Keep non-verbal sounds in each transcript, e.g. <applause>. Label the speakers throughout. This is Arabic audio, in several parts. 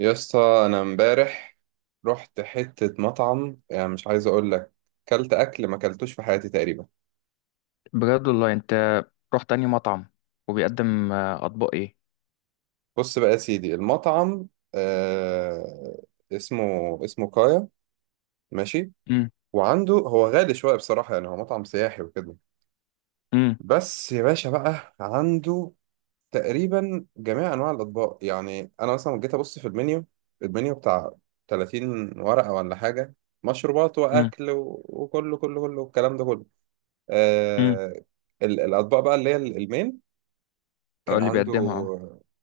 Speaker 1: يا اسطى، انا امبارح رحت حتة مطعم، يعني مش عايز اقول لك، كلت اكل ما كلتوش في حياتي تقريبا.
Speaker 2: بجد والله انت، رحت انهي مطعم وبيقدم اطباق ايه؟
Speaker 1: بص بقى يا سيدي، المطعم آه اسمه كايا، ماشي.
Speaker 2: امم.
Speaker 1: وعنده، هو غالي شوية بصراحة، يعني هو مطعم سياحي وكده.
Speaker 2: امم.
Speaker 1: بس يا باشا بقى عنده تقريبا جميع انواع الاطباق. يعني انا مثلا جيت ابص في المنيو، بتاع 30 ورقة ولا حاجة، مشروبات واكل وكله كله كله الكلام ده كله.
Speaker 2: امم.
Speaker 1: آه الاطباق بقى اللي هي المين، كان
Speaker 2: قال لي
Speaker 1: عنده.
Speaker 2: بيقدمها اه.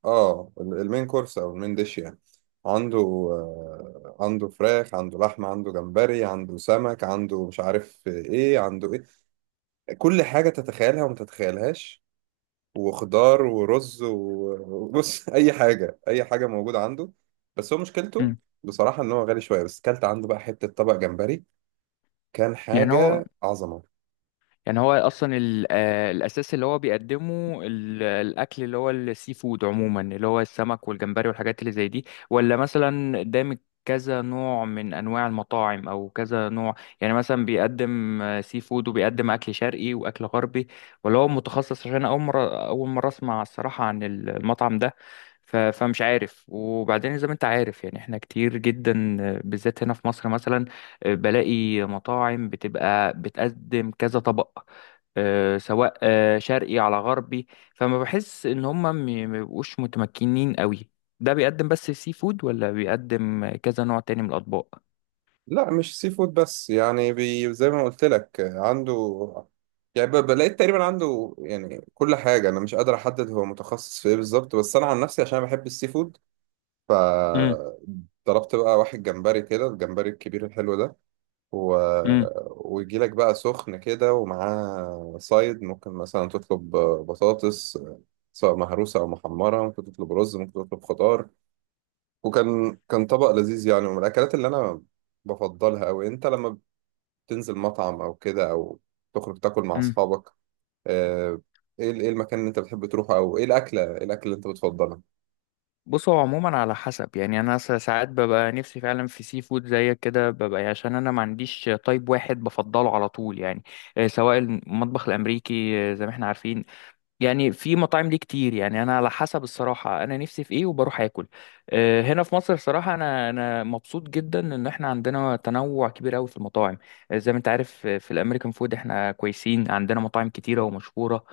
Speaker 1: المين كورس او المين ديش يعني. عنده عنده فراخ، عنده لحمه، عنده جمبري، عنده سمك، عنده مش عارف ايه عنده ايه. كل حاجه تتخيلها وما تتخيلهاش، وخضار ورز وبص، <laughs> اي حاجه، اي حاجه موجوده عنده. بس هو مشكلته
Speaker 2: امم.
Speaker 1: بصراحه ان هو غالي شويه. بس كلت عنده بقى حته طبق جمبري، كان
Speaker 2: يعني هو
Speaker 1: حاجه عظمه.
Speaker 2: يعني هو اصلا الاساس اللي هو بيقدمه الاكل اللي هو السي فود عموما، اللي هو السمك والجمبري والحاجات اللي زي دي، ولا مثلا قدامك كذا نوع من انواع المطاعم او كذا نوع؟ يعني مثلا بيقدم سي فود وبيقدم اكل شرقي واكل غربي، ولا هو متخصص؟ عشان اول مره اسمع الصراحه عن المطعم ده. فمش عارف. وبعدين زي ما انت عارف، يعني احنا كتير جدا بالذات هنا في مصر مثلا بلاقي مطاعم بتبقى بتقدم كذا طبق، سواء شرقي على غربي. فما بحس ان هم ما بيبقوش متمكنين قوي. ده بيقدم بس سي فود ولا بيقدم كذا نوع تاني من الاطباق؟
Speaker 1: لا مش سي فود بس، يعني بي زي ما قلت لك عنده، يعني بلاقيت تقريبا عنده يعني كل حاجة. أنا مش قادر أحدد هو متخصص في إيه بالظبط، بس أنا عن نفسي عشان بحب السي فود،
Speaker 2: امم.
Speaker 1: فضربت بقى واحد جمبري كده، الجمبري الكبير الحلو ده و...
Speaker 2: امم.
Speaker 1: ويجي لك بقى سخن كده، ومعاه سايد، ممكن مثلا تطلب بطاطس، سواء مهروسة أو محمرة، ممكن تطلب رز، ممكن تطلب خضار. وكان كان طبق لذيذ يعني، ومن الأكلات اللي أنا بفضلها أوي. أنت لما تنزل مطعم او كده، او تخرج تاكل مع
Speaker 2: امم.
Speaker 1: اصحابك، آه، ايه ايه المكان اللي انت بتحب تروحه، او ايه الاكله، اللي انت بتفضلها؟
Speaker 2: بص، هو عموما على حسب. يعني انا ساعات ببقى نفسي فعلا في سي فود زيك كده. ببقى عشان انا ما عنديش تايب واحد بفضله على طول، يعني سواء المطبخ الامريكي زي ما احنا عارفين. يعني في مطاعم ليه كتير. يعني انا على حسب الصراحه انا نفسي في ايه وبروح اكل. هنا في مصر صراحه انا مبسوط جدا ان احنا عندنا تنوع كبير قوي في المطاعم. زي ما انت عارف في الامريكان فود احنا كويسين، عندنا مطاعم كتيره ومشهوره.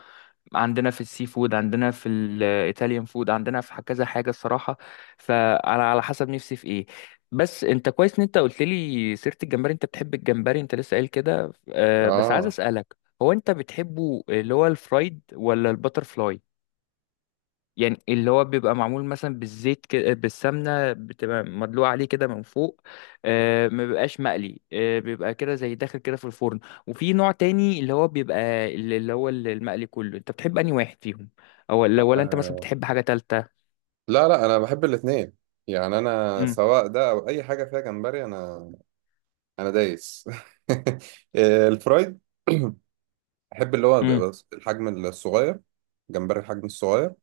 Speaker 2: عندنا في السي فود، عندنا في الايطاليان فود، عندنا في كذا حاجه الصراحه. فانا على حسب نفسي في ايه. بس انت كويس ان انت قلت لي سيره الجمبري. انت بتحب الجمبري، انت لسه قايل كده، بس عايز
Speaker 1: آه.
Speaker 2: اسالك، هو انت بتحبه اللي هو الفرايد ولا الباتر فلاي؟ يعني اللي هو بيبقى معمول مثلا بالزيت كده، بالسمنه بتبقى مدلوقه عليه كده من فوق. ما بيبقاش مقلي، بيبقى كده زي داخل كده في الفرن. وفي نوع تاني اللي هو بيبقى اللي هو المقلي. كله، انت بتحب انهي واحد فيهم؟ او ولا انت مثلا
Speaker 1: اه
Speaker 2: بتحب حاجه تالته؟
Speaker 1: لا، لا، انا بحب الاثنين، يعني انا
Speaker 2: امم.
Speaker 1: سواء ده او اي حاجه فيها جمبري، انا دايس. <laughs> الفرايد، احب اللي هو
Speaker 2: امم.
Speaker 1: بيبقى الحجم الصغير، جمبري الحجم الصغير.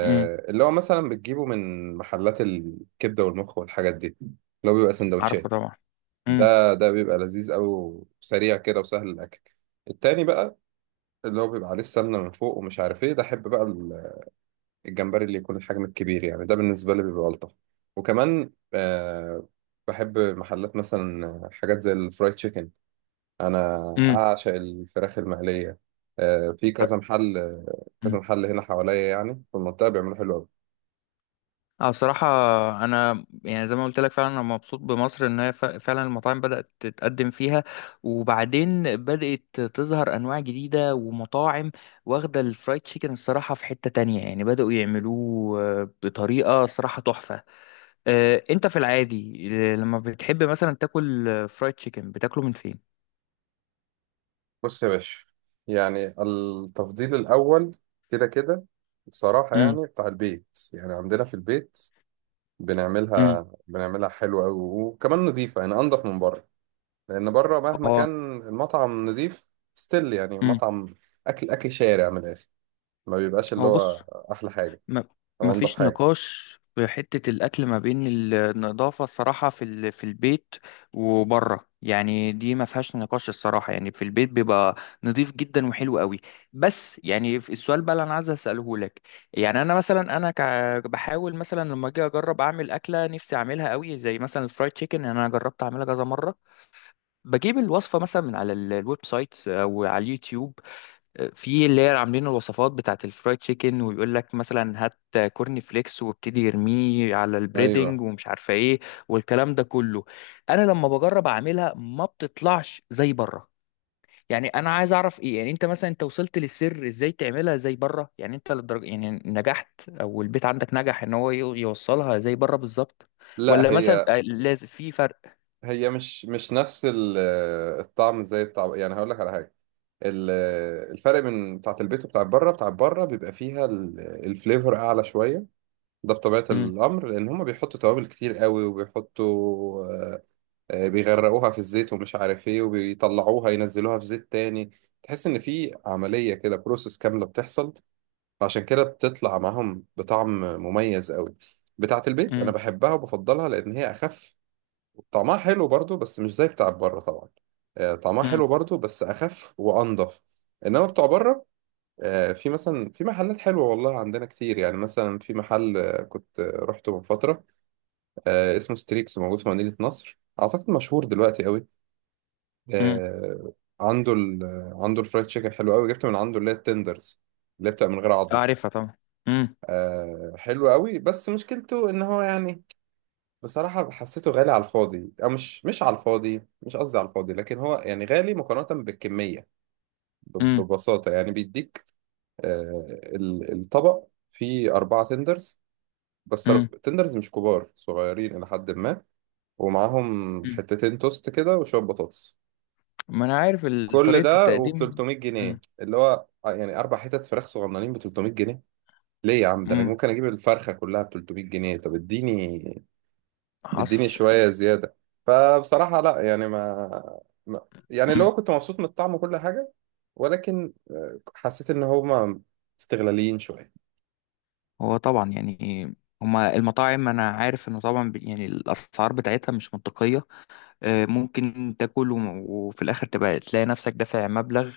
Speaker 2: امم.
Speaker 1: اللي هو مثلا بتجيبه من محلات الكبده والمخ والحاجات دي، اللي هو بيبقى
Speaker 2: عارفه
Speaker 1: سندوتشات.
Speaker 2: طبعا. امم.
Speaker 1: ده بيبقى لذيذ قوي، وسريع كده، وسهل الاكل. التاني بقى، اللي هو بيبقى عليه السمنه من فوق ومش عارف ايه، ده احب بقى الجمبري اللي يكون الحجم الكبير. يعني ده بالنسبه لي بيبقى الطف. وكمان بحب محلات مثلا، حاجات زي الفرايد تشيكن. انا اعشق الفراخ المقليه. في كذا محل، كذا
Speaker 2: امم.
Speaker 1: محل هنا حواليا، يعني في المنطقه بيعملوا حلو قوي.
Speaker 2: اه صراحة، أنا يعني زي ما قلت لك فعلا أنا مبسوط بمصر إن هي فعلا المطاعم بدأت تتقدم فيها. وبعدين بدأت تظهر أنواع جديدة ومطاعم واخدة. الفرايد تشيكن الصراحة في حتة تانية يعني بدأوا يعملوه بطريقة صراحة تحفة. أنت في العادي لما بتحب مثلا تاكل فرايد تشيكن، بتاكله من فين؟
Speaker 1: بص يا باشا، يعني التفضيل الأول كده كده بصراحة
Speaker 2: امم.
Speaker 1: يعني بتاع البيت. يعني عندنا في البيت،
Speaker 2: امم.
Speaker 1: بنعملها حلوة أوي، وكمان نضيفة، يعني أنضف من بره. لأن بره مهما
Speaker 2: اه.
Speaker 1: كان المطعم نضيف ستيل، يعني
Speaker 2: امم.
Speaker 1: مطعم، أكل شارع من الآخر، ما بيبقاش اللي
Speaker 2: هو
Speaker 1: هو
Speaker 2: بص،
Speaker 1: أحلى حاجة
Speaker 2: ما ما
Speaker 1: أو أنضف
Speaker 2: فيش
Speaker 1: حاجة.
Speaker 2: نقاش في حتة الأكل ما بين النظافة الصراحة في البيت وبره، يعني دي ما فيهاش نقاش الصراحة. يعني في البيت بيبقى نظيف جدا وحلو قوي. بس يعني في السؤال بقى اللي أنا عايز أسأله لك. يعني أنا مثلا بحاول مثلا لما أجي أجرب أعمل أكلة نفسي أعملها قوي زي مثلا الفرايد تشيكن، أنا جربت أعملها كذا مرة. بجيب الوصفة مثلا من على الويب سايت أو على اليوتيوب في اللي هي عاملين الوصفات بتاعه الفرايد تشيكن، ويقول لك مثلا هات كورن فليكس وابتدي يرميه على البريدنج
Speaker 1: أيوه.
Speaker 2: ومش عارفه ايه والكلام ده كله. انا لما بجرب اعملها ما بتطلعش زي بره. يعني انا عايز اعرف ايه، يعني انت مثلا انت وصلت للسر ازاي تعملها زي بره؟ يعني انت للدرجه يعني نجحت او البيت عندك نجح ان هو يوصلها زي بره بالظبط،
Speaker 1: لا،
Speaker 2: ولا مثلا
Speaker 1: هي
Speaker 2: لازم في فرق؟
Speaker 1: هي مش نفس الطعم زي بتاع، يعني هقول لك على حاجة. ال- الفرق من بتاعت البيت وبتاعت بره، بتاعت بره بيبقى فيها الفليفر اعلى شويه. ده بطبيعه
Speaker 2: امم.
Speaker 1: الامر، لان هما بيحطوا توابل كتير قوي، وبيحطوا بيغرقوها في الزيت ومش عارف ايه، وبيطلعوها ينزلوها في زيت تاني. تحس ان في عمليه كده، بروسس كامله بتحصل. عشان كده بتطلع معاهم بطعم مميز قوي. بتاعت البيت انا
Speaker 2: امم.
Speaker 1: بحبها وبفضلها لان هي اخف. طعمها حلو برضو، بس مش زي بتاع بره طبعا. طعمها
Speaker 2: امم.
Speaker 1: حلو برضو بس اخف وانضف. انما بتوع بره، في مثلا في محلات حلوه والله عندنا كتير. يعني مثلا في محل كنت رحته من فتره، اسمه ستريكس، موجود في مدينه نصر، اعتقد مشهور دلوقتي قوي.
Speaker 2: امم.
Speaker 1: آه، عنده ال آه، عنده الفرايد تشيكن حلو قوي. جبت من عنده اللي هي التندرز، اللي هي بتبقى من غير عظم.
Speaker 2: اعرفها طبعا. امم.
Speaker 1: حلو قوي، بس مشكلته ان هو يعني بصراحة حسيته غالي على الفاضي. أو مش على الفاضي، مش قصدي على الفاضي، لكن هو يعني غالي مقارنة بالكمية.
Speaker 2: امم.
Speaker 1: ببساطة يعني، بيديك آه، الطبق فيه أربعة تندرز، بس
Speaker 2: إمم.
Speaker 1: تندرز مش كبار، صغيرين إلى حد ما، ومعاهم
Speaker 2: إمم.
Speaker 1: حتتين توست كده، وشوية بطاطس.
Speaker 2: ما انا عارف
Speaker 1: كل
Speaker 2: طريقة
Speaker 1: ده وب
Speaker 2: التقديم.
Speaker 1: 300 جنيه،
Speaker 2: مم.
Speaker 1: اللي هو يعني أربع حتت فراخ صغننين ب 300 جنيه. ليه يا عم! ده أنا
Speaker 2: مم.
Speaker 1: ممكن أجيب الفرخة كلها ب 300 جنيه. طب اديني،
Speaker 2: حصل.
Speaker 1: اديني شوية زيادة. فبصراحة لا، يعني يعني اللي
Speaker 2: مم.
Speaker 1: هو كنت مبسوط من الطعم وكل حاجة. ولكن حسيت إن هما استغلاليين شوية.
Speaker 2: هو طبعا يعني هما المطاعم، انا عارف انه طبعا يعني الاسعار بتاعتها مش منطقية. ممكن تاكل وفي الاخر تبقى تلاقي نفسك دافع مبلغ.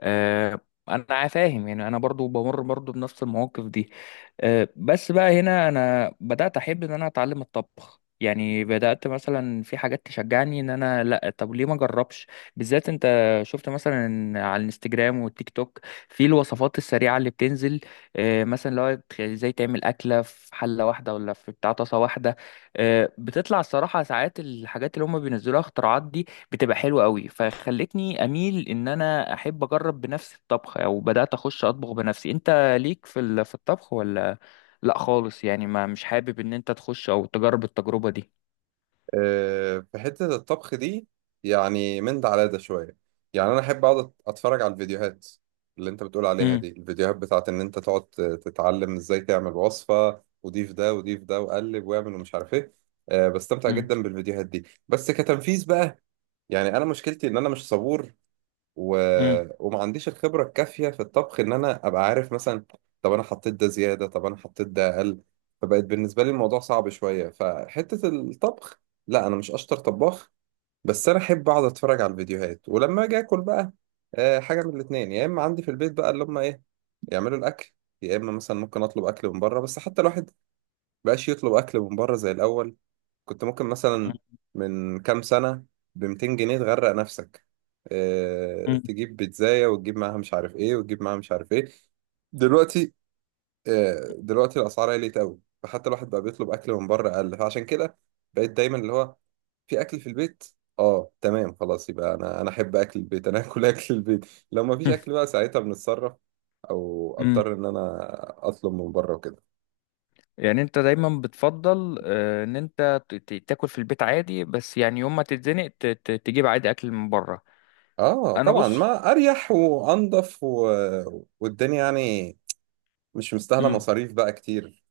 Speaker 2: آه، انا فاهم. يعني انا برضو بمر برضو بنفس المواقف دي. بس بقى هنا انا بدات احب ان انا اتعلم الطبخ. يعني بدات مثلا في حاجات تشجعني ان انا لا، طب ليه ما اجربش؟ بالذات انت شفت مثلا على الانستجرام والتيك توك في الوصفات السريعه اللي بتنزل. مثلا لو ازاي تعمل اكله في حله واحده ولا في بتاع طاسه واحده. بتطلع الصراحه ساعات الحاجات اللي هم بينزلوها اختراعات دي بتبقى حلوة قوي. فخلتني اميل ان انا احب اجرب بنفسي الطبخ او بدأت اخش اطبخ بنفسي. انت ليك في في الطبخ ولا لا خالص؟ يعني ما مش حابب ان انت تخش او تجرب التجربة دي؟
Speaker 1: في حتة الطبخ دي، يعني من ده على ده شوية. يعني أنا أحب أقعد أتفرج على الفيديوهات، اللي أنت بتقول عليها
Speaker 2: امم.
Speaker 1: دي، الفيديوهات بتاعت إن أنت تقعد تتعلم إزاي تعمل وصفة، وضيف ده وضيف ده وقلب واعمل ومش عارف إيه. بستمتع
Speaker 2: امم.
Speaker 1: جدا بالفيديوهات دي، بس كتنفيذ بقى يعني أنا مشكلتي إن أنا مش صبور و...
Speaker 2: امم.
Speaker 1: وما عنديش الخبرة الكافية في الطبخ، إن أنا أبقى عارف مثلا، طب أنا حطيت ده زيادة، طب أنا حطيت ده أقل. فبقت بالنسبة لي الموضوع صعب شوية. فحتة الطبخ، لا أنا مش أشطر طباخ، بس أنا أحب أقعد أتفرج على الفيديوهات. ولما أجي آكل بقى، حاجة من الاتنين: يا إما عندي في البيت بقى اللي هم إيه يعملوا الأكل، يا إما مثلا ممكن أطلب أكل من بره. بس حتى الواحد مبقاش يطلب أكل من بره زي الأول. كنت ممكن مثلا من كام سنة ب 200 جنيه تغرق نفسك، اه تجيب بيتزاية وتجيب معاها مش عارف ايه، وتجيب معاها مش عارف ايه. دلوقتي، اه دلوقتي الأسعار عليت أوي، فحتى الواحد بقى بيطلب أكل من بره أقل. فعشان كده بقيت دايما اللي هو في أكل في البيت. اه، تمام، خلاص. يبقى أنا أحب أكل البيت، أنا آكل <laughs> أكل البيت. لو مفيش أكل بقى ساعتها بنتصرف، أو
Speaker 2: امم.
Speaker 1: أضطر إن أنا أطلب من بره وكده.
Speaker 2: يعني انت دايما بتفضل ان انت تاكل في البيت عادي، بس يعني يوم ما تتزنق تجيب عادي اكل من بره؟
Speaker 1: اه
Speaker 2: انا
Speaker 1: طبعا،
Speaker 2: بص.
Speaker 1: ما اريح وانضف والدنيا يعني مش مستاهله مصاريف بقى كتير.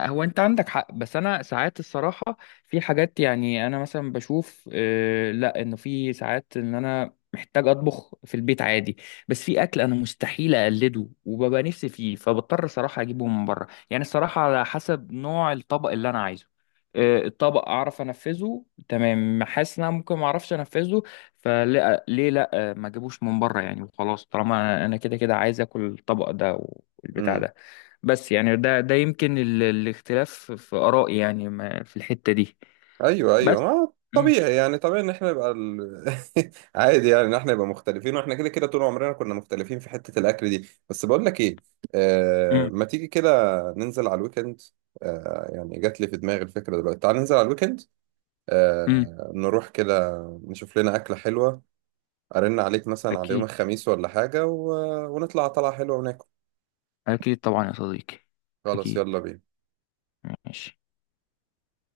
Speaker 2: هو انت عندك حق، بس انا ساعات الصراحه في حاجات. يعني انا مثلا بشوف لا، انه في ساعات ان انا محتاج اطبخ في البيت عادي. بس في اكل انا مستحيل اقلده وببقى نفسي فيه، فبضطر صراحه اجيبه من بره. يعني الصراحه على حسب نوع الطبق اللي انا عايزه، الطبق اعرف انفذه تمام، حاسس ان انا ممكن ما اعرفش انفذه. فلا، ليه لا؟ ما اجيبوش من بره يعني وخلاص طالما انا أنا كده كده عايز اكل الطبق ده والبتاع
Speaker 1: امم.
Speaker 2: ده. بس يعني ده يمكن الاختلاف في آرائي، يعني في الحتة دي.
Speaker 1: ايوه، ايوه،
Speaker 2: بس.
Speaker 1: ما
Speaker 2: مم.
Speaker 1: طبيعي يعني، طبيعي ان احنا نبقى <laughs> عادي، يعني ان احنا نبقى مختلفين، واحنا كده كده طول عمرنا كنا مختلفين في حته الاكل دي. بس بقول لك ايه،
Speaker 2: مم.
Speaker 1: ما تيجي كده، ننزل على الويكند. يعني جات لي في دماغي الفكره دلوقتي، تعال ننزل على الويكند،
Speaker 2: مم.
Speaker 1: نروح كده، نشوف لنا اكله حلوه. ارن عليك مثلا على يوم
Speaker 2: أكيد.
Speaker 1: الخميس ولا حاجه، ونطلع طلعه حلوه وناكل.
Speaker 2: أكيد طبعا يا صديقي.
Speaker 1: خلاص،
Speaker 2: أكيد.
Speaker 1: يلا بينا.
Speaker 2: ماشي.